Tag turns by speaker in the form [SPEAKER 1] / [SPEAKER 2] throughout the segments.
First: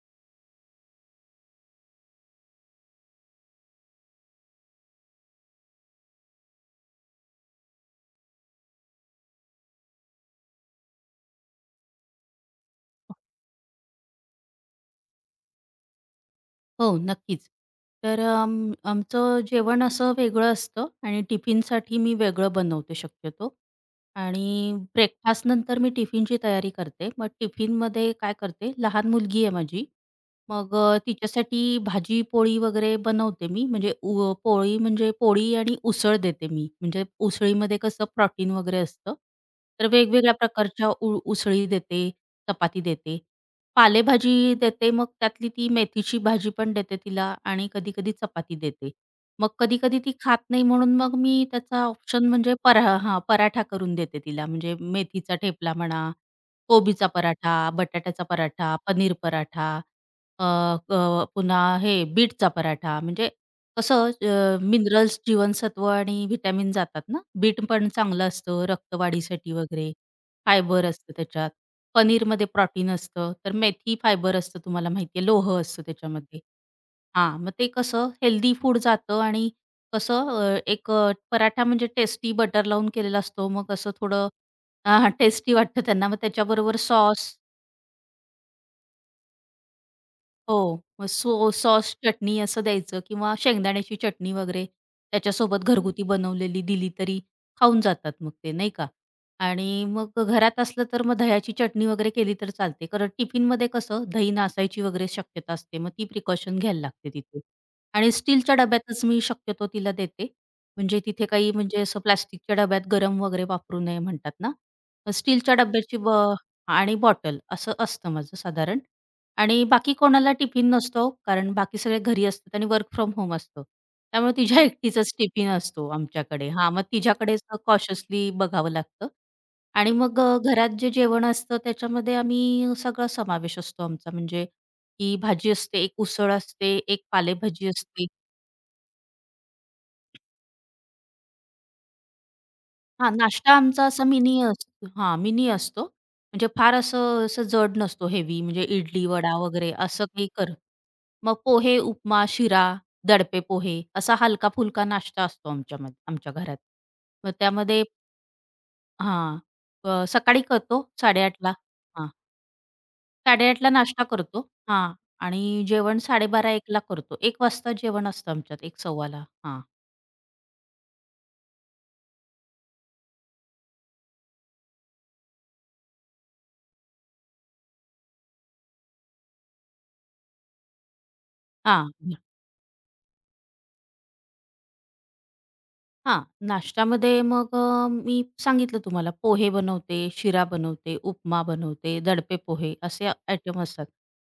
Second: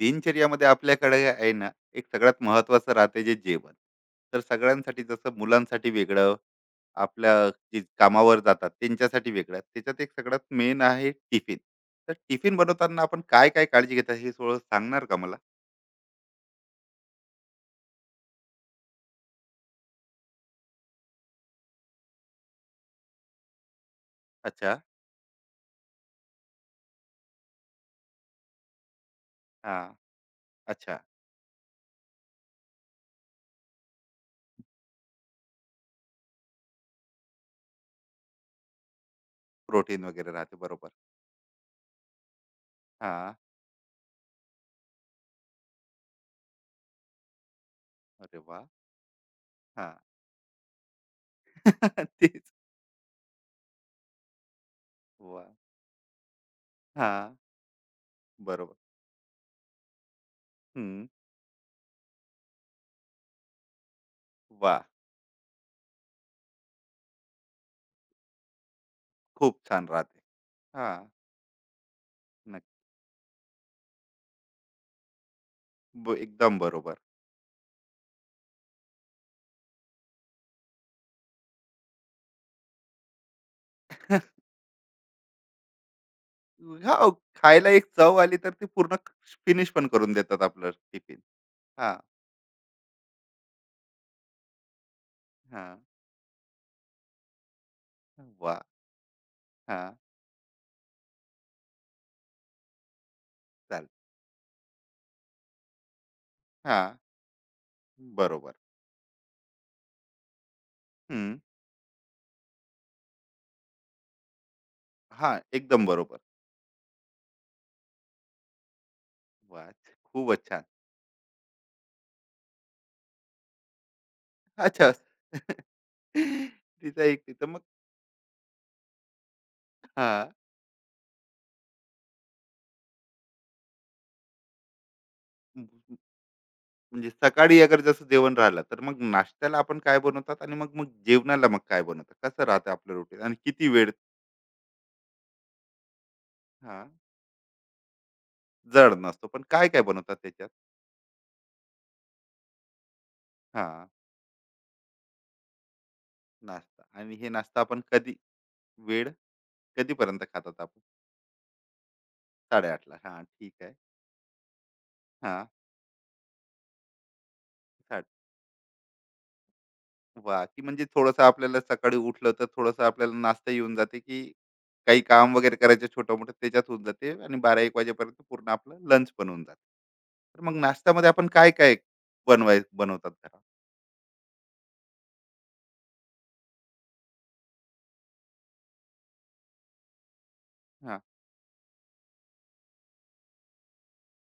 [SPEAKER 1] दिनचर्यामध्ये आपल्याकडे आहे ना एक सगळ्यात महत्वाचं राहते जे जेवण तर सगळ्यांसाठी जसं मुलांसाठी वेगळं आपल्या जे कामावर जातात त्यांच्यासाठी वेगळं त्याच्यात एक सगळ्यात मेन आहे टिफिन. तर टिफिन बनवताना आपण काय काय काळजी घेतात हे थोडं सांगणार का मला?
[SPEAKER 2] हो, नक्कीच. तर आमचं जेवण असं वेगळं असतं आणि टिफिनसाठी मी वेगळं बनवते शक्यतो आणि
[SPEAKER 1] अच्छा.
[SPEAKER 2] ब्रेकफास्ट नंतर मी टिफिनची तयारी करते. मग टिफिनमध्ये काय करते, लहान मुलगी आहे
[SPEAKER 1] हा.
[SPEAKER 2] माझी. मग
[SPEAKER 1] अच्छा.
[SPEAKER 2] तिच्यासाठी भाजी, पोळी वगैरे बनवते मी. म्हणजे पोळी म्हणजे पोळी आणि उसळ देते मी. म्हणजे उसळीमध्ये कसं प्रोटीन वगैरे असतं. तर
[SPEAKER 1] प्रोटीन वगैरे
[SPEAKER 2] वेगवेगळ्या
[SPEAKER 1] राहते
[SPEAKER 2] प्रकारच्या
[SPEAKER 1] बरोबर.
[SPEAKER 2] उसळी देते, चपाती
[SPEAKER 1] हा.
[SPEAKER 2] देते. पालेभाजी देते, मग त्यातली ती मेथीची भाजी पण देते तिला आणि कधी-कधी
[SPEAKER 1] अरे
[SPEAKER 2] चपाती
[SPEAKER 1] वा.
[SPEAKER 2] देते. मग
[SPEAKER 1] हा.
[SPEAKER 2] कधी-कधी ती खात नाही म्हणून मग मी त्याचा ऑप्शन
[SPEAKER 1] तेच.
[SPEAKER 2] म्हणजे पराठा करून देते तिला. म्हणजे मेथीचा
[SPEAKER 1] वा.
[SPEAKER 2] ठेपला म्हणा, कोबीचा
[SPEAKER 1] हा.
[SPEAKER 2] पराठा, बटाट्याचा
[SPEAKER 1] बरोबर.
[SPEAKER 2] पराठा, पनीर पराठा, अ,
[SPEAKER 1] हम्म.
[SPEAKER 2] पुन्हा हे बीटचा पराठा. म्हणजे कसं
[SPEAKER 1] वा.
[SPEAKER 2] मिनरल्स, जीवनसत्व आणि व्हिटॅमिन जातात ना. बीट पण चांगलं असतं रक्तवाढीसाठी
[SPEAKER 1] खूप छान
[SPEAKER 2] वगैरे,
[SPEAKER 1] राहते.
[SPEAKER 2] फायबर
[SPEAKER 1] हा.
[SPEAKER 2] असतं त्याच्यात. पनीरमध्ये
[SPEAKER 1] नक्की.
[SPEAKER 2] प्रोटीन असतं, तर मेथी फायबर असतं तुम्हाला माहिती आहे, लोह असतं
[SPEAKER 1] ब-
[SPEAKER 2] त्याच्यामध्ये.
[SPEAKER 1] एकदम बरोबर.
[SPEAKER 2] हां, मग ते कसं हेल्दी फूड जातं आणि कसं एक पराठा म्हणजे टेस्टी बटर लावून केलेला असतो. मग असं थोडं हां, हां, टेस्टी वाटतं त्यांना. मग त्याच्याबरोबर
[SPEAKER 1] हो,
[SPEAKER 2] सॉस
[SPEAKER 1] खायला एक चव आली तर ती पूर्ण फिनिश पण करून देतात आपलं
[SPEAKER 2] हो. मग
[SPEAKER 1] टिफिन.
[SPEAKER 2] सॉस,
[SPEAKER 1] हां,
[SPEAKER 2] चटणी असं द्यायचं किंवा शेंगदाण्याची चटणी वगैरे त्याच्यासोबत
[SPEAKER 1] हां.
[SPEAKER 2] घरगुती बनवलेली दिली तरी खाऊन जातात मग ते,
[SPEAKER 1] वाह!
[SPEAKER 2] नाही का? आणि
[SPEAKER 1] हां,
[SPEAKER 2] मग घरात असलं तर मग दह्याची चटणी वगैरे केली तर चालते. कारण टिफिनमध्ये
[SPEAKER 1] चालेल.
[SPEAKER 2] कसं दही नासायची वगैरे शक्यता असते. मग ती प्रिकॉशन घ्यायला
[SPEAKER 1] हां,
[SPEAKER 2] लागते तिथे. आणि
[SPEAKER 1] बरोबर.
[SPEAKER 2] स्टीलच्या डब्यातच मी शक्यतो तिला देते. म्हणजे तिथे
[SPEAKER 1] हं.
[SPEAKER 2] काही म्हणजे असं प्लास्टिकच्या डब्यात गरम वगैरे वापरू नये म्हणतात ना. मग
[SPEAKER 1] हां,
[SPEAKER 2] स्टीलच्या
[SPEAKER 1] एकदम
[SPEAKER 2] डब्याची
[SPEAKER 1] बरोबर.
[SPEAKER 2] आणि बॉटल असं असतं माझं साधारण. आणि
[SPEAKER 1] वाह!
[SPEAKER 2] बाकी कोणाला
[SPEAKER 1] खूपच छान.
[SPEAKER 2] टिफिन नसतो, कारण बाकी सगळे घरी असतात आणि वर्क फ्रॉम होम असतो. त्यामुळे तिच्या
[SPEAKER 1] अच्छा.
[SPEAKER 2] एकटीचाच टिफिन असतो आमच्याकडे. हां, मग
[SPEAKER 1] तिचा एक
[SPEAKER 2] तिच्याकडेच
[SPEAKER 1] तिथं मग
[SPEAKER 2] कॉशियसली बघावं लागतं. आणि मग
[SPEAKER 1] हां.
[SPEAKER 2] घरात जे जेवण असतं त्याच्यामध्ये आम्ही सगळा समावेश असतो आमचा. म्हणजे की भाजी असते, एक उसळ असते, एक
[SPEAKER 1] म्हणजे सकाळी
[SPEAKER 2] पालेभाजी
[SPEAKER 1] अगर जसं
[SPEAKER 2] असते.
[SPEAKER 1] जेवण राहिलं, तर मग नाश्त्याला आपण काय बनवतात आणि मग मग जेवणाला मग काय बनवतात? कसं राहतं आपलं
[SPEAKER 2] हां,
[SPEAKER 1] रुटीन आणि
[SPEAKER 2] नाश्ता
[SPEAKER 1] किती
[SPEAKER 2] आमचा
[SPEAKER 1] वेळ?
[SPEAKER 2] असा मिनी असतो हां, मिनी असतो. म्हणजे फार
[SPEAKER 1] हां,
[SPEAKER 2] असं असं जड नसतो हेवी म्हणजे
[SPEAKER 1] जड
[SPEAKER 2] इडली,
[SPEAKER 1] नसतो.
[SPEAKER 2] वडा
[SPEAKER 1] पण
[SPEAKER 2] वगैरे
[SPEAKER 1] काय-काय
[SPEAKER 2] असं
[SPEAKER 1] बनवतात
[SPEAKER 2] काही
[SPEAKER 1] त्याच्यात?
[SPEAKER 2] मग पोहे, उपमा, शिरा, दडपे पोहे
[SPEAKER 1] हां,
[SPEAKER 2] असा हलका-फुलका नाश्ता असतो आमच्यामध्ये आमच्या घरात.
[SPEAKER 1] नाश्ता आणि हे
[SPEAKER 2] मग
[SPEAKER 1] नाश्ता आपण
[SPEAKER 2] त्यामध्ये
[SPEAKER 1] कधी वेळ
[SPEAKER 2] हां,
[SPEAKER 1] कधीपर्यंत
[SPEAKER 2] सकाळी
[SPEAKER 1] खातात आपण?
[SPEAKER 2] करतो हां,
[SPEAKER 1] 8:30 ला ठीक
[SPEAKER 2] 8:30ला
[SPEAKER 1] आहे.
[SPEAKER 2] नाश्ता करतो हां आणि
[SPEAKER 1] हां,
[SPEAKER 2] जेवण 12:30-1ला करतो. 1 वाजता
[SPEAKER 1] साडे
[SPEAKER 2] जेवण असतं आमच्यात 1 सव्वाला हां,
[SPEAKER 1] वाह! की म्हणजे थोडंसं आपल्याला सकाळी उठलं तर थोडंसं आपल्याला नाश्ता येऊन जाते, की काही काम वगैरे करायचं छोटं-मोठं त्याच्यात होऊन जाते आणि 12-1 वाजेपर्यंत पूर्ण आपलं लंच पण होऊन जाते. तर मग नाश्त्यामध्ये आपण काय-काय
[SPEAKER 2] हां.
[SPEAKER 1] बनवाय बनवतात घरात?
[SPEAKER 2] हां, नाश्त्यामध्ये मग मी सांगितलं तुम्हाला पोहे बनवते, शिरा बनवते,
[SPEAKER 1] हां,
[SPEAKER 2] उपमा बनवते, दडपे पोहे असे आयटम असतात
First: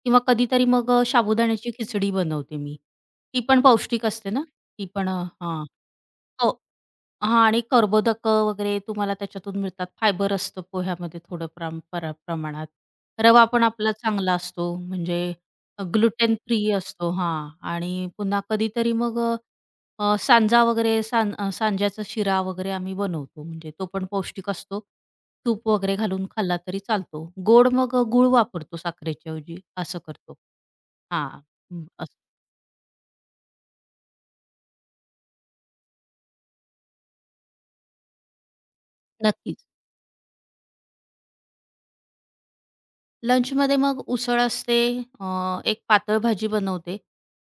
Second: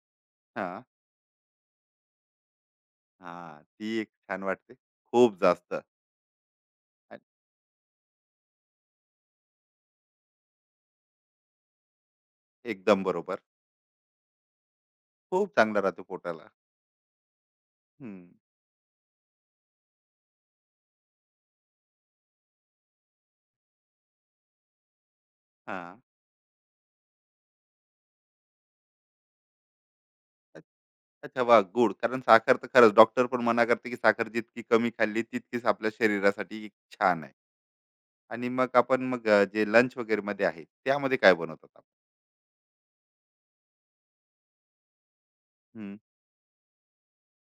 [SPEAKER 2] किंवा कधीतरी
[SPEAKER 1] हां,
[SPEAKER 2] मग साबुदाण्याची खिचडी बनवते मी. ती
[SPEAKER 1] हां,
[SPEAKER 2] पण
[SPEAKER 1] ती
[SPEAKER 2] पौष्टिक
[SPEAKER 1] एक
[SPEAKER 2] असते
[SPEAKER 1] छान
[SPEAKER 2] ना,
[SPEAKER 1] वाटते.
[SPEAKER 2] ती पण
[SPEAKER 1] खूप
[SPEAKER 2] हां.
[SPEAKER 1] जास्त.
[SPEAKER 2] हो.
[SPEAKER 1] आणि
[SPEAKER 2] हां आणि कर्बोदकं वगैरे तुम्हाला त्याच्यातून मिळतात. फायबर असतं पोह्यामध्ये थोडं प्राम परा प्रमाणात.
[SPEAKER 1] एकदम बरोबर.
[SPEAKER 2] रवा पण आपला चांगला असतो म्हणजे
[SPEAKER 1] खूप चांगलं राहते
[SPEAKER 2] ग्लुटेन
[SPEAKER 1] पोटाला.
[SPEAKER 2] फ्री असतो हां आणि
[SPEAKER 1] हं,
[SPEAKER 2] पुन्हा कधीतरी मग सांजा वगैरे सांज्याचा शिरा वगैरे आम्ही बनवतो. म्हणजे तो पण पौष्टिक असतो. तूप वगैरे
[SPEAKER 1] हां.
[SPEAKER 2] घालून खाल्ला तरी चालतो. गोड मग गूळ वापरतो साखरेच्या ऐवजी असं करतो. हां.
[SPEAKER 1] अच्छा वाह!
[SPEAKER 2] हं,
[SPEAKER 1] गूळ.
[SPEAKER 2] असं.
[SPEAKER 1] कारण साखर तर खरंच डॉक्टर पण मना करते, की साखर जितकी कमी खाल्ली तितकीच आपल्या शरीरासाठी छान आहे. आणि मग आपण मग जे
[SPEAKER 2] नक्कीच.
[SPEAKER 1] लंच वगैरेमध्ये आहे, त्यामध्ये काय बनवतात आपण?
[SPEAKER 2] लंचमध्ये मग उसळ असते, एक
[SPEAKER 1] हं,
[SPEAKER 2] पातळ भाजी बनवते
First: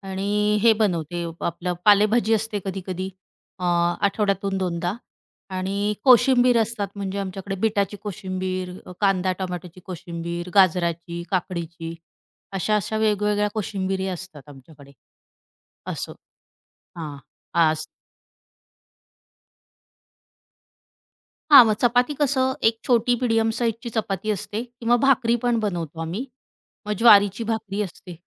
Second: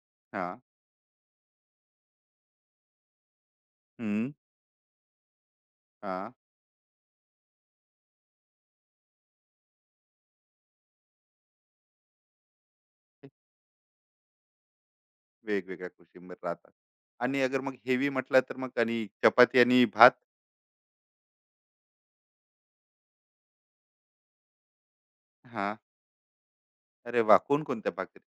[SPEAKER 2] आणि
[SPEAKER 1] हां,
[SPEAKER 2] हे बनवते आपलं पालेभाजी असते कधी-कधी अ,
[SPEAKER 1] हं,
[SPEAKER 2] आठवड्यातून 2दा आणि
[SPEAKER 1] हां.
[SPEAKER 2] कोशिंबीर असतात म्हणजे आमच्याकडे बिटाची कोशिंबीर, कांदा टोमॅटोची कोशिंबीर, गाजराची, काकडीची अशा-अशा वेगवेगळ्या कोशिंबिरी असतात आमच्याकडे
[SPEAKER 1] वेगवेगळ्या
[SPEAKER 2] असं.
[SPEAKER 1] कोशिंबीर राहतात.
[SPEAKER 2] हां.
[SPEAKER 1] आणि अगर मग
[SPEAKER 2] आस
[SPEAKER 1] हेवी म्हटलं तर मग आणि चपाती आणि भात?
[SPEAKER 2] हां, मग चपाती कसं एक छोटी मीडियम साइजची चपाती असते किंवा भाकरी पण
[SPEAKER 1] हां.
[SPEAKER 2] बनवतो आम्ही. मग
[SPEAKER 1] अरे वाह!
[SPEAKER 2] ज्वारीची भाकरी
[SPEAKER 1] कोणकोणत्या
[SPEAKER 2] असते.
[SPEAKER 1] भाकरी?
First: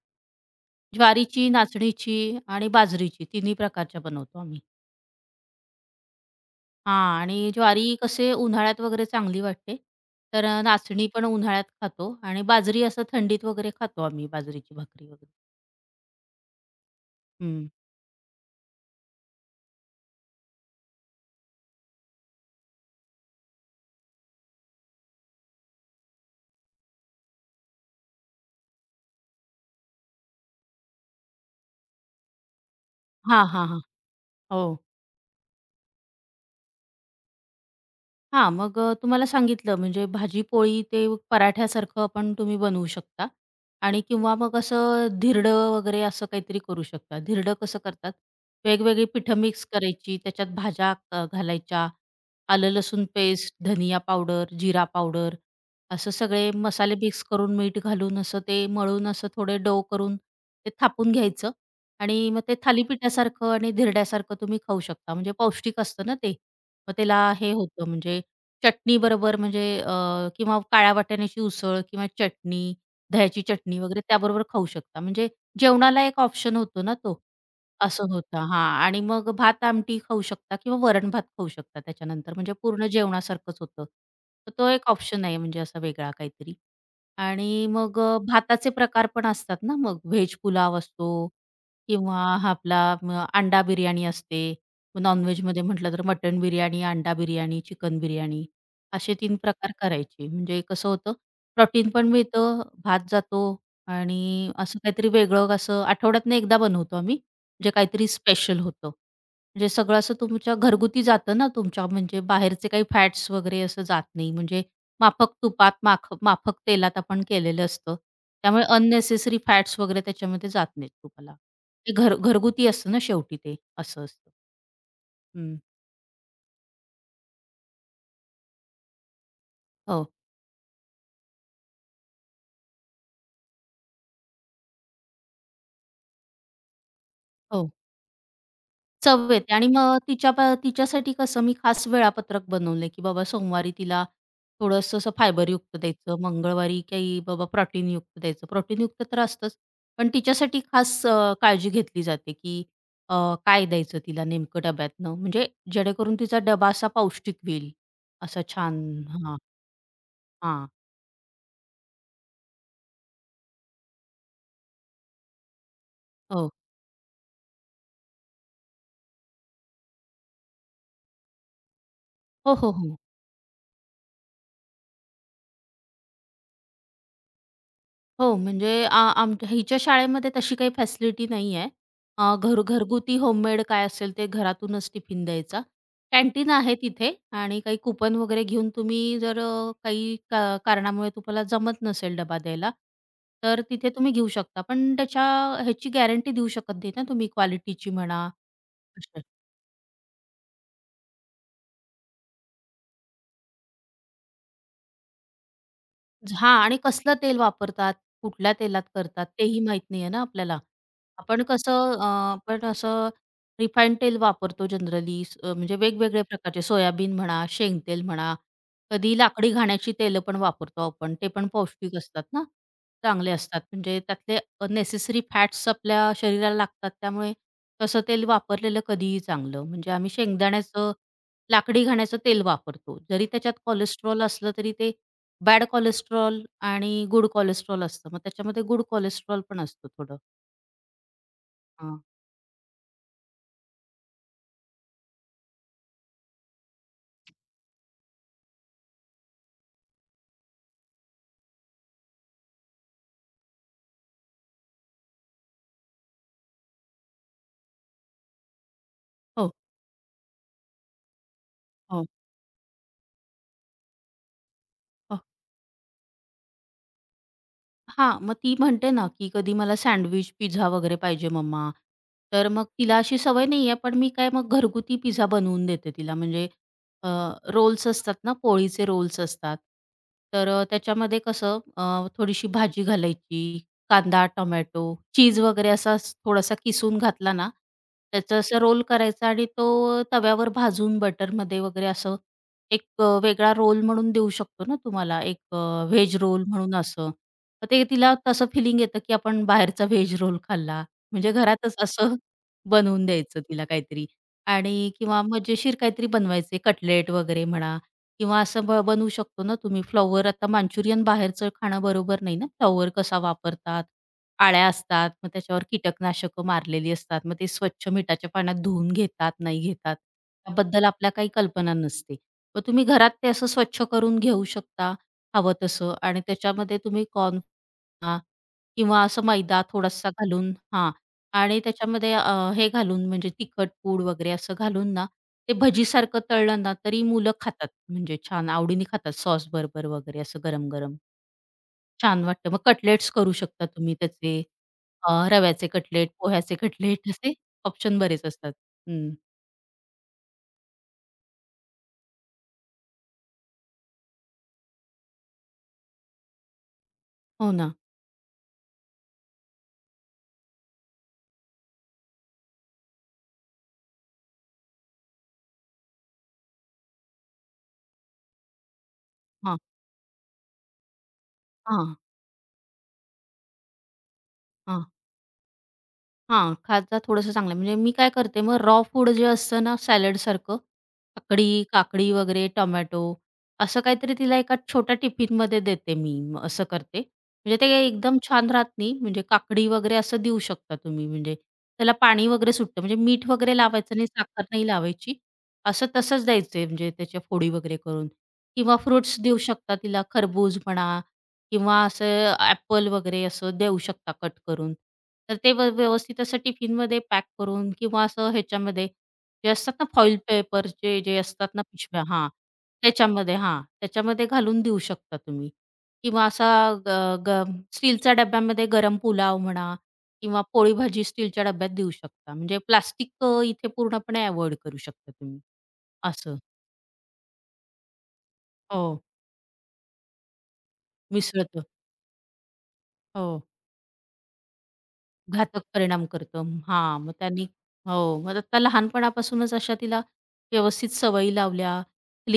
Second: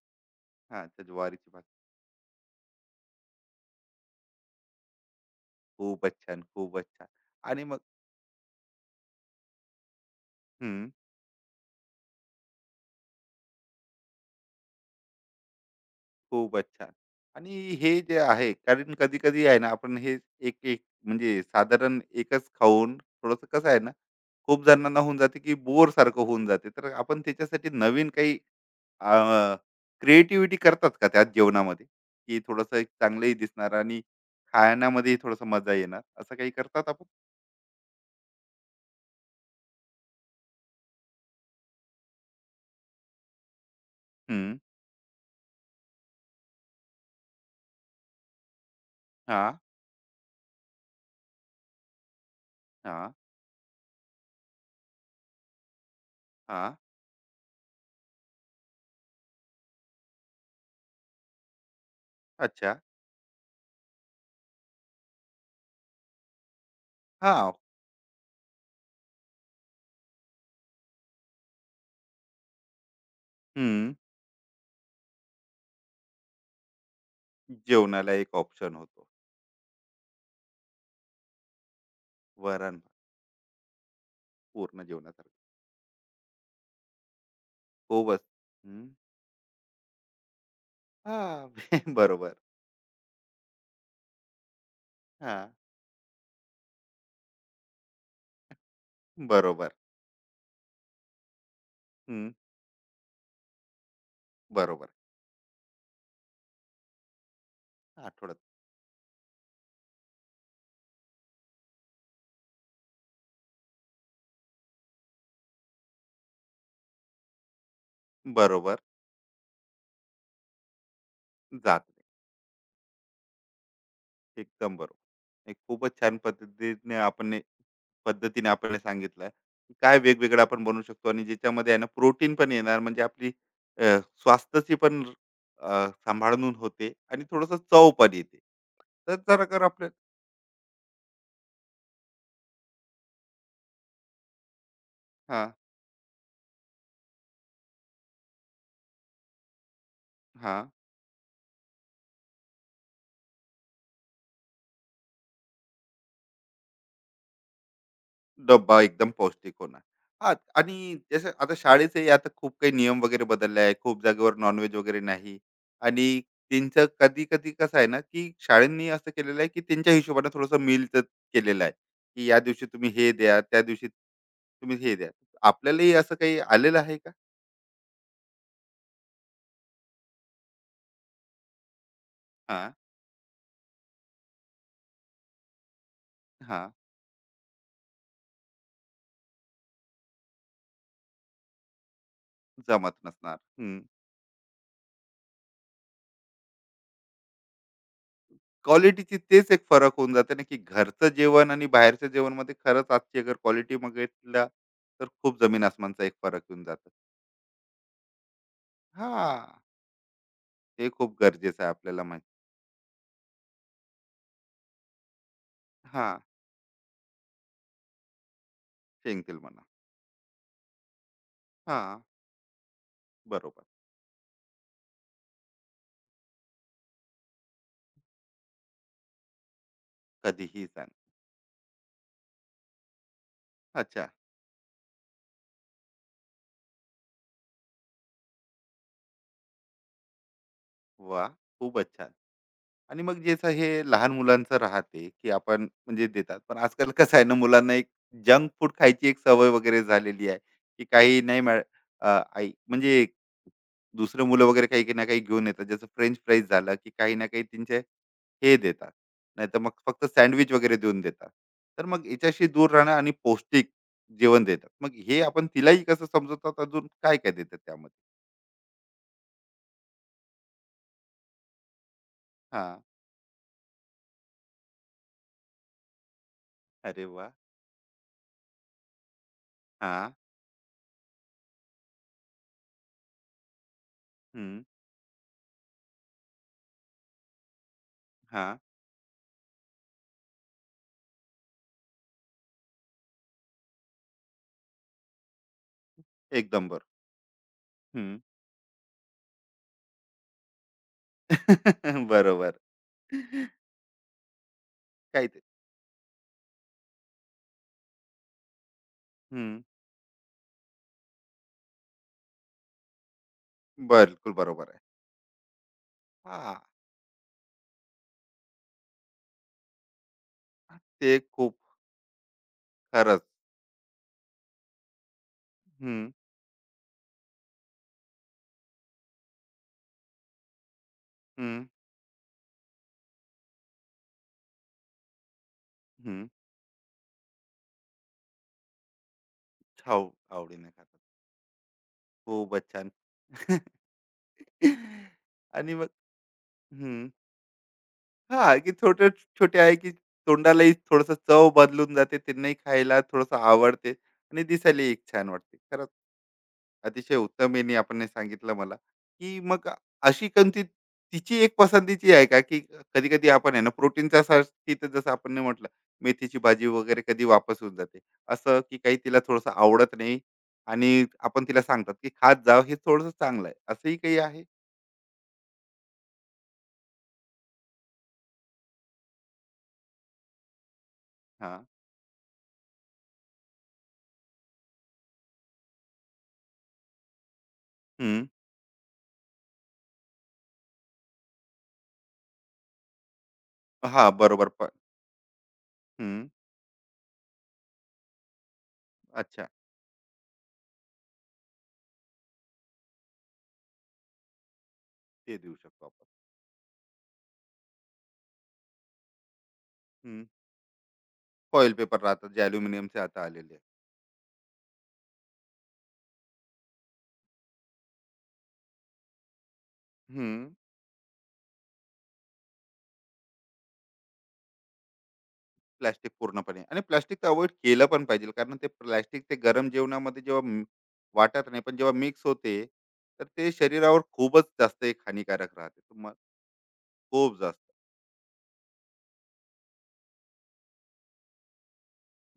[SPEAKER 1] हां, अच्छा
[SPEAKER 2] ज्वारीची,
[SPEAKER 1] ज्वारीची भाकर.
[SPEAKER 2] नाचणीची आणि बाजरीची तिन्ही प्रकारच्या बनवतो आम्ही.
[SPEAKER 1] खूपच छान, खूपच छान.
[SPEAKER 2] हां आणि
[SPEAKER 1] आणि मग
[SPEAKER 2] ज्वारी कसे उन्हाळ्यात वगैरे चांगली वाटते. तर
[SPEAKER 1] हं.
[SPEAKER 2] नाचणी पण उन्हाळ्यात खातो आणि बाजरी असं थंडीत वगैरे खातो आम्ही बाजरीची भाकरी वगैरे.
[SPEAKER 1] खूपच छान. आणि
[SPEAKER 2] हं.
[SPEAKER 1] हे जे आहे कारण कधी-कधी आहे ना आपण हे एक-एक म्हणजे साधारण एकच खाऊन थोडंसं कसं आहे ना, खूप जणांना होऊन जाते की बोरसारखं होऊन जाते. तर आपण त्याच्यासाठी नवीन काही क्रिएटिव्हिटी करतात का त्यात जेवणामध्ये? की थोडंसं एक चांगलंही
[SPEAKER 2] हां, हां,
[SPEAKER 1] दिसणार
[SPEAKER 2] हां.
[SPEAKER 1] आणि
[SPEAKER 2] हो.
[SPEAKER 1] खाण्यामध्येही थोडंसं मजा येणार. असं काही करतात आपण?
[SPEAKER 2] हां, मग तुम्हाला सांगितलं म्हणजे भाजी-पोळी ते पराठ्यासारखं पण तुम्ही बनवू शकता आणि किंवा
[SPEAKER 1] हं.
[SPEAKER 2] मग असं धिरडं वगैरे असं काहीतरी करू शकता. धिरडं कसं करतात, वेगवेगळी पिठं
[SPEAKER 1] हां,
[SPEAKER 2] मिक्स करायची, त्याच्यात भाज्या घालायच्या, आलं लसूण
[SPEAKER 1] हां,
[SPEAKER 2] पेस्ट, धनिया पावडर, जिरा पावडर असं सगळे
[SPEAKER 1] हां.
[SPEAKER 2] मसाले मिक्स करून, मीठ घालून असं ते मळून असं थोडे डो करून ते थापून घ्यायचं आणि मग ते
[SPEAKER 1] अच्छा.
[SPEAKER 2] थालीपीठासारखं आणि धिरड्यासारखं तुम्ही खाऊ शकता. म्हणजे पौष्टिक असतं ना ते. मग त्याला
[SPEAKER 1] हां.
[SPEAKER 2] हे होतं म्हणजे चटणी बरोबर म्हणजे किंवा काळ्या वाटाण्याची उसळ किंवा चटणी, दह्याची चटणी
[SPEAKER 1] हं.
[SPEAKER 2] वगैरे त्याबरोबर खाऊ शकता. म्हणजे जेवणाला एक ऑप्शन होतो ना तो. असं
[SPEAKER 1] जेवणाला एक
[SPEAKER 2] होतं
[SPEAKER 1] ऑप्शन
[SPEAKER 2] हां. आणि
[SPEAKER 1] होतो.
[SPEAKER 2] मग भात-आमटी खाऊ शकता किंवा वरण-भात खाऊ शकता त्याच्यानंतर. म्हणजे
[SPEAKER 1] वरण
[SPEAKER 2] पूर्ण
[SPEAKER 1] भात,
[SPEAKER 2] जेवणासारखंच होतं. तर तो
[SPEAKER 1] पूर्ण
[SPEAKER 2] एक ऑप्शन आहे
[SPEAKER 1] जेवणासारखं.
[SPEAKER 2] म्हणजे असा वेगळा काहीतरी. आणि मग
[SPEAKER 1] खूपच.
[SPEAKER 2] भाताचे
[SPEAKER 1] हं.
[SPEAKER 2] प्रकार पण असतात ना मग व्हेज पुलाव असतो
[SPEAKER 1] हां.
[SPEAKER 2] किंवा
[SPEAKER 1] बरोबर.
[SPEAKER 2] हा आपला अंडा बिर्याणी असते.
[SPEAKER 1] हां.
[SPEAKER 2] नॉनव्हेजमध्ये म्हटलं तर मटण बिर्याणी, अंडा बिर्याणी, चिकन बिर्याणी असे 3 प्रकार
[SPEAKER 1] बरोबर.
[SPEAKER 2] करायचे. म्हणजे कसं होतं प्रोटीन पण
[SPEAKER 1] हं.
[SPEAKER 2] मिळतं, भात जातो आणि असं
[SPEAKER 1] बरोबर.
[SPEAKER 2] काहीतरी वेगळं असं आठवड्यातनं एकदा बनवतो आम्ही. म्हणजे काहीतरी
[SPEAKER 1] आठवड्यात
[SPEAKER 2] स्पेशल होतं. म्हणजे सगळं असं तुमच्या घरगुती जातं ना तुमच्या म्हणजे बाहेरचे काही फॅट्स वगैरे असं जात नाही. म्हणजे माफक तुपात, माफक तेलात आपण केलेलं असतं. त्यामुळे
[SPEAKER 1] बरोबर.
[SPEAKER 2] अननेसेसरी फॅट्स वगैरे त्याच्यामध्ये जात नाहीत तुपाला.
[SPEAKER 1] जात
[SPEAKER 2] ते
[SPEAKER 1] नाही.
[SPEAKER 2] घरगुती असतं ना शेवटी ते, असं असतं.
[SPEAKER 1] एकदम बरोबर. एक
[SPEAKER 2] हं.
[SPEAKER 1] खूपच छान पद्धतीने आपण हे पद्धतीने आपल्याला सांगितलं, की काय
[SPEAKER 2] हो,
[SPEAKER 1] वेगवेगळं आपण बनवू शकतो आणि ज्याच्यामध्ये आहे ना प्रोटीन पण येणार म्हणजे आपली अ, स्वास्थ्याची पण सांभाळून होते आणि थोडंसं
[SPEAKER 2] हो.
[SPEAKER 1] चव पण येते. तर
[SPEAKER 2] चव
[SPEAKER 1] जरा
[SPEAKER 2] येते
[SPEAKER 1] कर
[SPEAKER 2] आणि
[SPEAKER 1] आपल्या
[SPEAKER 2] मग तिच्या तिच्यासाठी कसं मी खास वेळापत्रक बनवलंय, की बाबा सोमवारी तिला थोडंसं असं
[SPEAKER 1] हां.
[SPEAKER 2] फायबरयुक्त द्यायचं, मंगळवारी काही बाबा प्रोटीनयुक्त द्यायचं. प्रोटीनयुक्त तर असतंच, पण तिच्यासाठी
[SPEAKER 1] हां.
[SPEAKER 2] खास काळजी घेतली जाते, की अ, काय द्यायचं तिला नेमकं डब्यातनं, म्हणजे जेणेकरून तिचा डबा असा पौष्टिक होईल, असा
[SPEAKER 1] डब्बा
[SPEAKER 2] छान
[SPEAKER 1] एकदम
[SPEAKER 2] हां,
[SPEAKER 1] पौष्टिक होणार. हां,
[SPEAKER 2] हां.
[SPEAKER 1] आणि जसं आता शाळेचेही आता खूप काही नियम वगैरे बदलले आहे. खूप जागेवर नॉन वगैरे नाही आणि
[SPEAKER 2] हो.
[SPEAKER 1] त्यांचं कधी-कधी कसं आहे ना, की शाळांनी असं केलेलं आहे, की त्यांच्या हिशोबाने थोडंसं मीलचं केलेलं आहे, की या
[SPEAKER 2] हो,
[SPEAKER 1] दिवशी
[SPEAKER 2] हो,
[SPEAKER 1] तुम्ही
[SPEAKER 2] हो.
[SPEAKER 1] हे द्या, त्या दिवशी तुम्ही हे द्या. आपल्यालाही असं काही आलेलं आहे का?
[SPEAKER 2] हो, म्हणजे आमच्या हिच्या शाळेमध्ये तशी काही फॅसिलिटी नाही आहे.
[SPEAKER 1] हां,
[SPEAKER 2] घरगुती होममेड काय असेल ते घरातूनच टिफिन द्यायचा. कॅन्टीन
[SPEAKER 1] हां,
[SPEAKER 2] आहे तिथे आणि काही कुपन वगैरे घेऊन तुम्ही जर काही का कारणामुळे तुम्हाला जमत नसेल डबा द्यायला,
[SPEAKER 1] जमत नसणार.
[SPEAKER 2] तर
[SPEAKER 1] हं.
[SPEAKER 2] तिथे तुम्ही घेऊ शकता. पण त्याच्या ह्याची गॅरंटी देऊ शकत नाही ना तुम्ही क्वालिटीची म्हणा.
[SPEAKER 1] क्वालिटीची तेच एक फरक होऊन जाते ना, की घरचं जेवण आणि बाहेरच्या जेवणमध्ये खरंच आजची अगर क्वालिटी बघितला, तर खूप जमीन आसमानचा एक फरक
[SPEAKER 2] हां
[SPEAKER 1] येऊन
[SPEAKER 2] आणि
[SPEAKER 1] जातो.
[SPEAKER 2] कसलं तेल वापरतात, कुठल्या तेलात करतात
[SPEAKER 1] हां.
[SPEAKER 2] तेही माहीत नाहीये ना आपल्याला.
[SPEAKER 1] ते खूप गरजेचं आहे आपल्याला माहिती.
[SPEAKER 2] आपण असं रिफाईंड तेल वापरतो जनरली म्हणजे
[SPEAKER 1] हां.
[SPEAKER 2] वेगवेगळ्या प्रकारचे सोयाबीन म्हणा, शेंगतेल म्हणा, कधी
[SPEAKER 1] शेंग तेल
[SPEAKER 2] लाकडी
[SPEAKER 1] म्हणा.
[SPEAKER 2] घाण्याची तेलं पण वापरतो आपण. ते पण पौष्टिक
[SPEAKER 1] हां.
[SPEAKER 2] असतात ना, चांगले असतात.
[SPEAKER 1] बरोबर.
[SPEAKER 2] म्हणजे त्यातले नेसेसरी फॅट्स आपल्या शरीराला लागतात. त्यामुळे तसं तेल वापरलेलं कधीही चांगलं. म्हणजे आम्ही
[SPEAKER 1] कधीही सांग.
[SPEAKER 2] शेंगदाण्याचं, लाकडी घाण्याचं तेल वापरतो. जरी त्याच्यात
[SPEAKER 1] अच्छा.
[SPEAKER 2] कोलेस्ट्रॉल असलं तरी ते बॅड कोलेस्ट्रॉल आणि गुड कोलेस्ट्रॉल असतं. मग त्याच्यामध्ये गुड कोलेस्ट्रॉल पण असतो थोडं.
[SPEAKER 1] वाह! खूपच
[SPEAKER 2] हां.
[SPEAKER 1] छान. आणि मग जसं हे लहान मुलांचं राहते, की आपण म्हणजे देतात. पण आजकाल कसं आहे ना, मुलांना एक जंक फूड खायची एक सवय वगैरे झालेली आहे, की काही नाही मॅड अ, आई म्हणजे दुसरे मुलं वगैरे काही काही ना काही घेऊन येतात जसं फ्रेंच फ्राईज झालं की काही ना काही त्यांचे हे देतात
[SPEAKER 2] हो,
[SPEAKER 1] नाहीतर मग फक्त सँडविच वगैरे देऊन देतात तर मग
[SPEAKER 2] हो.
[SPEAKER 1] याच्याशी दूर राहणं आणि पौष्टिक जेवण देतात मग हे आपण तिलाही कसं समजवतात अजून काय काय देतात त्यामध्ये?
[SPEAKER 2] हां, मग ती म्हणते ना, की कधी मला सँडविच, पिझ्झा वगैरे पाहिजे मम्मा. तर मग
[SPEAKER 1] हा.
[SPEAKER 2] तिला अशी सवय नाही आहे, पण मी काय मग घरगुती पिझ्झा बनवून देते तिला. म्हणजे
[SPEAKER 1] अरे
[SPEAKER 2] अ,
[SPEAKER 1] वा.
[SPEAKER 2] रोल्स असतात ना, पोळीचे रोल्स असतात.
[SPEAKER 1] हा.
[SPEAKER 2] तर त्याच्यामध्ये कसं थोडीशी भाजी घालायची, कांदा,
[SPEAKER 1] हम्म.
[SPEAKER 2] टोमॅटो, चीज वगैरे असा थोडासा किसून घातला ना, त्याचा
[SPEAKER 1] हा.
[SPEAKER 2] असा रोल करायचा आणि तो तव्यावर भाजून बटरमध्ये वगैरे असं एक वेगळा रोल म्हणून देऊ शकतो ना तुम्हाला, एक व्हेज रोल
[SPEAKER 1] एकदम
[SPEAKER 2] म्हणून
[SPEAKER 1] बरोबर.
[SPEAKER 2] असं. मग ते तिला
[SPEAKER 1] हम्म.
[SPEAKER 2] तसं फिलिंग येतं, की आपण बाहेरचा व्हेज रोल खाल्ला. म्हणजे घरातच असं
[SPEAKER 1] बरोबर.
[SPEAKER 2] बनवून द्यायचं तिला काहीतरी आणि किंवा
[SPEAKER 1] काय ते?
[SPEAKER 2] मजेशीर काहीतरी बनवायचे कटलेट वगैरे म्हणा किंवा असं बनवू शकतो ना
[SPEAKER 1] हम्म.
[SPEAKER 2] तुम्ही फ्लॉवर आता मांचुरियन बाहेरचं खाणं बरोबर नाही ना. फ्लॉवर कसा वापरतात,
[SPEAKER 1] बिलकुल
[SPEAKER 2] अळ्या
[SPEAKER 1] बरोबर आहे.
[SPEAKER 2] असतात, मग त्याच्यावर कीटकनाशकं
[SPEAKER 1] हा.
[SPEAKER 2] मारलेली असतात. मग ते स्वच्छ मिठाच्या पाण्यात धुवून घेतात, नाही घेतात. त्याबद्दल आपल्या
[SPEAKER 1] ते
[SPEAKER 2] काही
[SPEAKER 1] खूप
[SPEAKER 2] कल्पना नसते. मग तुम्ही घरात
[SPEAKER 1] खरंच.
[SPEAKER 2] ते असं स्वच्छ करून घेऊ शकता हवं तसं
[SPEAKER 1] हम्म.
[SPEAKER 2] आणि त्याच्यामध्ये तुम्ही कॉर्न अ, किंवा असं मैदा थोडासा घालून हां आणि
[SPEAKER 1] हम्म.
[SPEAKER 2] त्याच्यामध्ये हे घालून म्हणजे तिखट पूड वगैरे असं घालून ना, ते भजीसारखं
[SPEAKER 1] हम्म.
[SPEAKER 2] तळलं ना, तरी मुलं खातात. म्हणजे छान आवडीने खातात सॉस बरोबर
[SPEAKER 1] खाऊ
[SPEAKER 2] वगैरे असं
[SPEAKER 1] आवडीने
[SPEAKER 2] गरम-गरम.
[SPEAKER 1] खातात.
[SPEAKER 2] छान वाटतं. मग
[SPEAKER 1] खूपच छान.
[SPEAKER 2] कटलेट्स करू शकता तुम्ही त्याचे. रव्याचे
[SPEAKER 1] आणि मग
[SPEAKER 2] कटलेट, पोह्याचे
[SPEAKER 1] हं.
[SPEAKER 2] कटलेट असे ऑप्शन बरेच असतात.
[SPEAKER 1] हां, की
[SPEAKER 2] हं.
[SPEAKER 1] छोटे-छोटे आहे, की तोंडालाही थोडंसं चव बदलून जाते. त्यांनाही खायला थोडंसं आवडते आणि दिसायलाही एक छान वाटते. खरंच अतिशय
[SPEAKER 2] हो
[SPEAKER 1] उत्तम
[SPEAKER 2] ना.
[SPEAKER 1] यांनी आपण हे सांगितलं मला, की मग अशी कोणती तिची एक पसंतीची आहे का, की कधी-कधी आपण आहे ना प्रोटीनच्या साठी तर जसं आपण ने म्हटलं, मेथीची भाजी वगैरे कधी वापस होऊन जाते. असं की काही तिला थोडंसं
[SPEAKER 2] हां,
[SPEAKER 1] आवडत नाही आणि आपण तिला सांगतात,
[SPEAKER 2] हां,
[SPEAKER 1] की खात जा हे थोडंसं चांगलं आहे. असंही काही आहे?
[SPEAKER 2] हां. हां, खाजा थोडंसं चांगलं म्हणजे मी काय करते मग रॉ फूड जे असतं ना सॅलडसारखं, काकडी,
[SPEAKER 1] हां.
[SPEAKER 2] वगैरे, टोमॅटो असं काहीतरी तिला एका छोट्या टिफिनमध्ये देते मी. असं करते. म्हणजे ते एकदम
[SPEAKER 1] हं.
[SPEAKER 2] छान राहत नाही. म्हणजे काकडी वगैरे असं देऊ शकता तुम्ही म्हणजे त्याला पाणी वगैरे सुटतं. म्हणजे मीठ वगैरे लावायचं नाही,
[SPEAKER 1] हां,
[SPEAKER 2] साखर
[SPEAKER 1] बरोबर
[SPEAKER 2] नाही
[SPEAKER 1] पण.
[SPEAKER 2] लावायची. असं तसंच
[SPEAKER 1] हं.
[SPEAKER 2] द्यायचं म्हणजे त्याच्या फोडी वगैरे करून किंवा फ्रुट्स देऊ
[SPEAKER 1] अच्छा.
[SPEAKER 2] शकता तिला. खरबूज म्हणा किंवा असं ॲपल वगैरे असं देऊ शकता कट करून.
[SPEAKER 1] ते
[SPEAKER 2] तर ते
[SPEAKER 1] देऊ शकतो आपण.
[SPEAKER 2] व्यवस्थित असं टिफिनमध्ये पॅक करून किंवा असं ह्याच्यामध्ये जे असतात ना फॉइल
[SPEAKER 1] हं.
[SPEAKER 2] पेपरचे जे असतात ना
[SPEAKER 1] फॉइल पेपर
[SPEAKER 2] पिशव्या
[SPEAKER 1] राहतात
[SPEAKER 2] हां,
[SPEAKER 1] जे अॅल्युमिनियमचे आता
[SPEAKER 2] त्याच्यामध्ये
[SPEAKER 1] आलेले आहे.
[SPEAKER 2] हां, त्याच्यामध्ये घालून देऊ शकता तुम्ही. किंवा असा ग ग स्टीलच्या डब्यामध्ये गरम पुलाव म्हणा
[SPEAKER 1] हं.
[SPEAKER 2] किंवा पोळी भाजी स्टीलच्या डब्यात देऊ शकता. म्हणजे प्लास्टिक इथे पूर्णपणे अव्हॉइड करू शकता तुम्ही
[SPEAKER 1] प्लास्टिक
[SPEAKER 2] असं.
[SPEAKER 1] पूर्णपणे आणि प्लास्टिक तर अव्हॉइड केलं पण पाहिजे कारण ते
[SPEAKER 2] हो,
[SPEAKER 1] प्लास्टिक ते गरम जेवणामध्ये जेव्हा म वाटत नाही,
[SPEAKER 2] मिसळतं.
[SPEAKER 1] पण जेव्हा मिक्स होते, तर
[SPEAKER 2] हो.
[SPEAKER 1] ते शरीरावर खूपच जास्त एक हानिकारक
[SPEAKER 2] घातक
[SPEAKER 1] राहते.
[SPEAKER 2] परिणाम
[SPEAKER 1] तुम्हा
[SPEAKER 2] करतं. हां, मग
[SPEAKER 1] खूप
[SPEAKER 2] त्यांनी
[SPEAKER 1] जास्त.
[SPEAKER 2] हो, मग आता लहानपणापासूनच अशा तिला व्यवस्थित सवयी लावल्या,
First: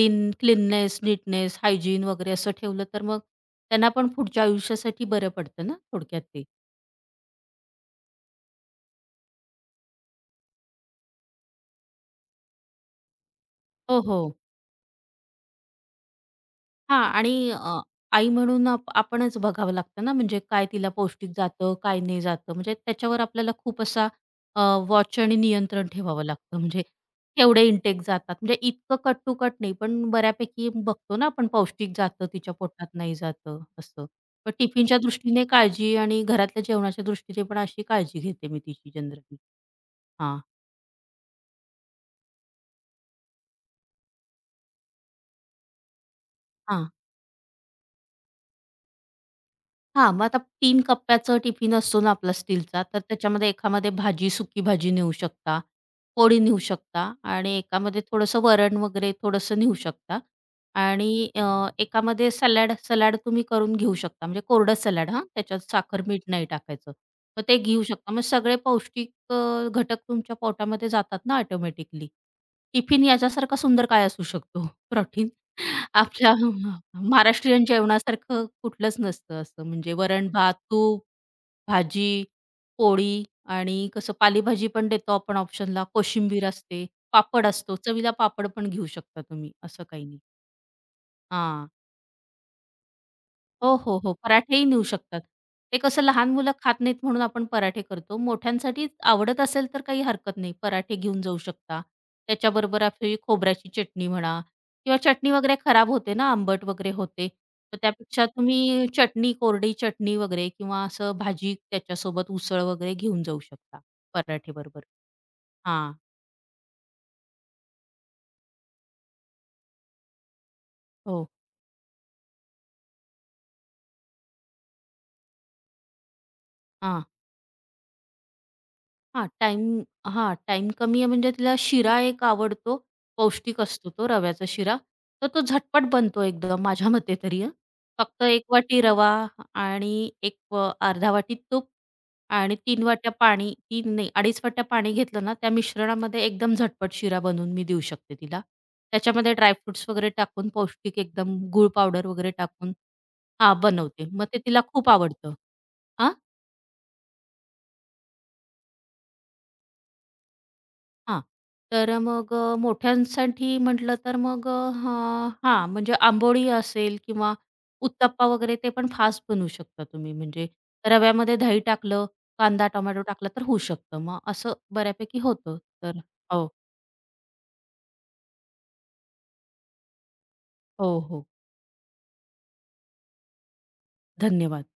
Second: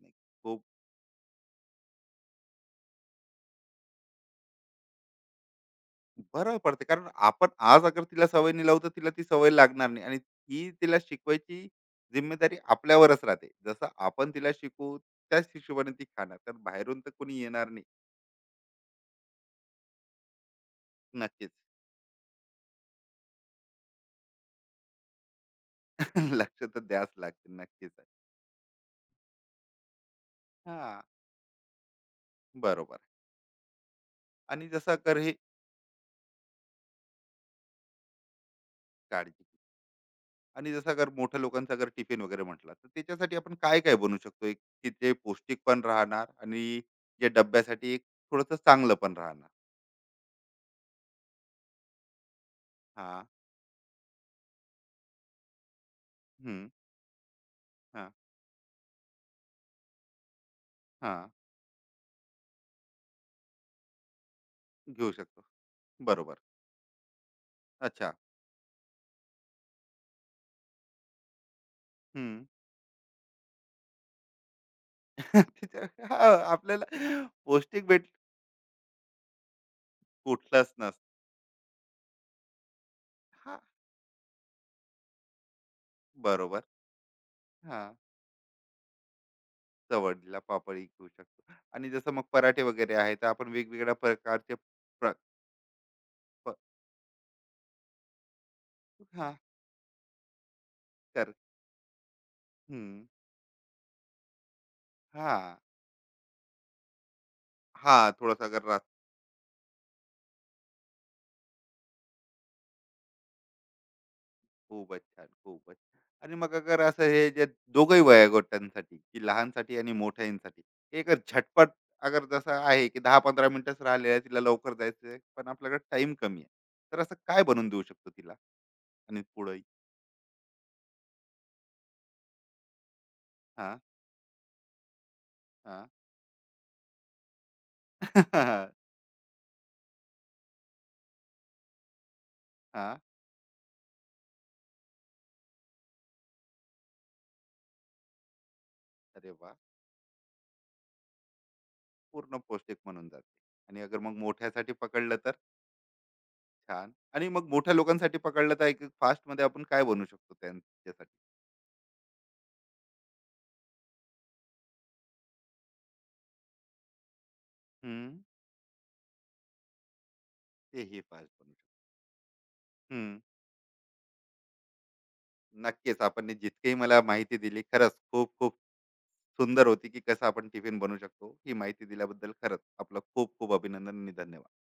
[SPEAKER 1] नाही, खूप
[SPEAKER 2] क्लीननेस, नीटनेस, हायजीन वगैरे असं ठेवलं, तर मग त्यांना पण पुढच्या आयुष्यासाठी बरं पडतं ना थोडक्यात ते.
[SPEAKER 1] बरं पडते कारण आपण आज अगर तिला सवय नाही लावू, तर तिला ती सवय लागणार नाही आणि ही तिला शिकवायची जिम्मेदारी आपल्यावरच राहते. जसं
[SPEAKER 2] हो,
[SPEAKER 1] आपण
[SPEAKER 2] हो.
[SPEAKER 1] तिला शिकवू त्याच हिशोबाने ती खाणार. तर बाहेरून
[SPEAKER 2] हां
[SPEAKER 1] तर
[SPEAKER 2] आणि
[SPEAKER 1] कोणी येणार नाही.
[SPEAKER 2] आई म्हणून आपणच बघावं लागतं ना, म्हणजे काय तिला पौष्टिक
[SPEAKER 1] नक्कीच.
[SPEAKER 2] जातं, काय नाही जातं. म्हणजे त्याच्यावर आपल्याला खूप असा अ, वॉच आणि नियंत्रण ठेवावं लागतं.
[SPEAKER 1] लक्ष तर
[SPEAKER 2] म्हणजे
[SPEAKER 1] द्यास लागते
[SPEAKER 2] केवढे
[SPEAKER 1] नक्कीच
[SPEAKER 2] इंटेक
[SPEAKER 1] आहे.
[SPEAKER 2] जातात. म्हणजे इतकं कट टू कट नाही, पण बऱ्यापैकी
[SPEAKER 1] हा.
[SPEAKER 2] बघतो ना आपण पौष्टिक जातं, तिच्या पोटात
[SPEAKER 1] बरोबर.
[SPEAKER 2] नाही जातं असं. पण
[SPEAKER 1] आणि जसं
[SPEAKER 2] टिफिनच्या
[SPEAKER 1] कर हे
[SPEAKER 2] दृष्टीने काळजी आणि घरातल्या जेवणाच्या दृष्टीने पण अशी काळजी घेते मी तिची जनरली.
[SPEAKER 1] काळजी
[SPEAKER 2] हां,
[SPEAKER 1] आणि जसं अगर मोठ्या लोकांचा अगर टिफिन वगैरे म्हटला तर त्याच्यासाठी आपण काय काय बनवू शकतो एक की ते पौष्टिक पण राहणार आणि
[SPEAKER 2] हां.
[SPEAKER 1] जे डब्यासाठी एक थोडंसं चांगलं पण राहणार.
[SPEAKER 2] हां, मग आता 3 कप्प्याचा टिफिन असतो ना आपला स्टीलचा, तर
[SPEAKER 1] हा.
[SPEAKER 2] त्याच्यामध्ये एकामध्ये भाजी, सुकी भाजी नेऊ शकता, पोळी नेऊ
[SPEAKER 1] हम्म.
[SPEAKER 2] शकता आणि एकामध्ये
[SPEAKER 1] हा.
[SPEAKER 2] थोडंसं वरण वगैरे थोडंसं नेऊ शकता
[SPEAKER 1] हा.
[SPEAKER 2] आणि एकामध्ये सलाड सलाड तुम्ही करून घेऊ शकता, म्हणजे कोरडं
[SPEAKER 1] घेऊ
[SPEAKER 2] सलाड हां,
[SPEAKER 1] शकतो.
[SPEAKER 2] त्याच्यात साखर, मीठ
[SPEAKER 1] बरोबर.
[SPEAKER 2] नाही टाकायचं. मग ते घेऊ
[SPEAKER 1] अच्छा.
[SPEAKER 2] शकता. मग सगळे पौष्टिक घटक तुमच्या पोटामध्ये जातात ना ऑटोमॅटिकली.
[SPEAKER 1] हम्म.
[SPEAKER 2] टिफिन याच्यासारखा सुंदर काय असू शकतो? प्रोटीन
[SPEAKER 1] त्याच्या- हा,
[SPEAKER 2] आपल्या
[SPEAKER 1] आपल्याला
[SPEAKER 2] महाराष्ट्रीयन
[SPEAKER 1] पौष्टिक भेट
[SPEAKER 2] जेवणासारखं कुठलंच नसतं असं म्हणजे वरण-भात,
[SPEAKER 1] कुठलाच नसतं.
[SPEAKER 2] तूप, भाजी, पोळी
[SPEAKER 1] हा.
[SPEAKER 2] आणि कसं पालेभाजी पण देतो आपण ऑप्शनला, कोशिंबीर
[SPEAKER 1] बरोबर.
[SPEAKER 2] असते, पापड असतो,
[SPEAKER 1] हा.
[SPEAKER 2] चवीला पापड पण घेऊ शकता तुम्ही, असं काही नाही.
[SPEAKER 1] चवडीला पापड़ी घेऊ शकतो
[SPEAKER 2] हां.
[SPEAKER 1] आणि जसं मग पराठे वगैरे आहे तर आपण
[SPEAKER 2] हो,
[SPEAKER 1] वेगवेगळ्या
[SPEAKER 2] हो, हो.
[SPEAKER 1] प्रकारचे
[SPEAKER 2] पराठेही नेऊ
[SPEAKER 1] प्र,
[SPEAKER 2] शकतात. ते कसं लहान मुलं
[SPEAKER 1] प,
[SPEAKER 2] खात नाहीत म्हणून आपण पराठे करतो. मोठ्यांसाठी
[SPEAKER 1] हा
[SPEAKER 2] आवडत असेल तर काही हरकत नाही. पराठे घेऊन
[SPEAKER 1] कर
[SPEAKER 2] जाऊ शकता. त्याच्याबरोबर
[SPEAKER 1] हम्म,
[SPEAKER 2] आपली खोबऱ्याची चटणी म्हणा किंवा चटणी
[SPEAKER 1] हा
[SPEAKER 2] वगैरे खराब होते ना, आंबट वगैरे होते. तर
[SPEAKER 1] हा
[SPEAKER 2] त्यापेक्षा
[SPEAKER 1] थोडासा अगर रात
[SPEAKER 2] तुम्ही चटणी, कोरडी चटणी वगैरे किंवा असं भाजी त्याच्यासोबत उसळ वगैरे घेऊन जाऊ शकता पराठेबरोबर.
[SPEAKER 1] खूपच छान खूपच.
[SPEAKER 2] हां.
[SPEAKER 1] आणि मग अगर असं हे जे दोघही वयोगटांसाठी की लहानसाठी आणि मोठ्यांसाठी एक
[SPEAKER 2] हो.
[SPEAKER 1] झटपट अगर जसं आहे की 10-15 मिनिटच राहिले आहे तिला लवकर जायचं आहे पण आपल्याकडे टाइम कमी आहे तर असं काय बनवून देऊ शकतो तिला आणि
[SPEAKER 2] हां,
[SPEAKER 1] पुढे?
[SPEAKER 2] टाईम हां, टाईम कमी आहे म्हणजे तिला शिरा एक आवडतो. पौष्टिक
[SPEAKER 1] हा.
[SPEAKER 2] असतो तो रव्याचा शिरा. तर तो
[SPEAKER 1] हा.
[SPEAKER 2] झटपट बनतो एकदम माझ्या मते तरी हं. फक्त 1 वाटी रवा आणि एक अर्धा वाटी तूप आणि तीन
[SPEAKER 1] हा.
[SPEAKER 2] वाट्या पाणी 3 नाही 2.5 वाट्या पाणी घेतलं ना, त्या मिश्रणामध्ये एकदम झटपट शिरा बनवून मी देऊ शकते तिला.
[SPEAKER 1] अरे
[SPEAKER 2] त्याच्यामध्ये ड्राय
[SPEAKER 1] वा.
[SPEAKER 2] वगैरे टाकून पौष्टिक एकदम गूळ पावडर वगैरे
[SPEAKER 1] पूर्ण
[SPEAKER 2] टाकून
[SPEAKER 1] पौष्टिक म्हणून जाते.
[SPEAKER 2] हां,
[SPEAKER 1] आणि अगर
[SPEAKER 2] बनवते.
[SPEAKER 1] मग
[SPEAKER 2] मग ते तिला
[SPEAKER 1] मोठ्यासाठी
[SPEAKER 2] खूप
[SPEAKER 1] पकडलं तर
[SPEAKER 2] आवडतं. हां?
[SPEAKER 1] छान. आणि मग मोठ्या लोकांसाठी पकडलं तर एक फास्ट मध्ये आपण काय बनवू शकतो त्यांच्यासाठी?
[SPEAKER 2] हां. तर मग मोठ्यांसाठी म्हटलं तर मग म्हणजे आंबोळी असेल किंवा
[SPEAKER 1] हम्म,
[SPEAKER 2] उत्तप्पा वगैरे ते पण फास्ट बनवू शकता तुम्ही. म्हणजे
[SPEAKER 1] तेही फास्ट
[SPEAKER 2] रव्यामध्ये
[SPEAKER 1] बनवू
[SPEAKER 2] दही टाकलं, कांदा,
[SPEAKER 1] शकतो.
[SPEAKER 2] टोमॅटो
[SPEAKER 1] हम्म,
[SPEAKER 2] टाकला तर होऊ शकतं. मग असं बऱ्यापैकी होतं. तर
[SPEAKER 1] नक्कीच आपण हे
[SPEAKER 2] हो,
[SPEAKER 1] जितकेही मला माहिती दिली खरंच खूप खूप सुंदर होती की कसं आपण टिफिन बनवू
[SPEAKER 2] हो, हो.
[SPEAKER 1] शकतो. ही माहिती दिल्याबद्दल खरंच आपलं खूप खूप अभिनंदन आणि धन्यवाद.
[SPEAKER 2] धन्यवाद.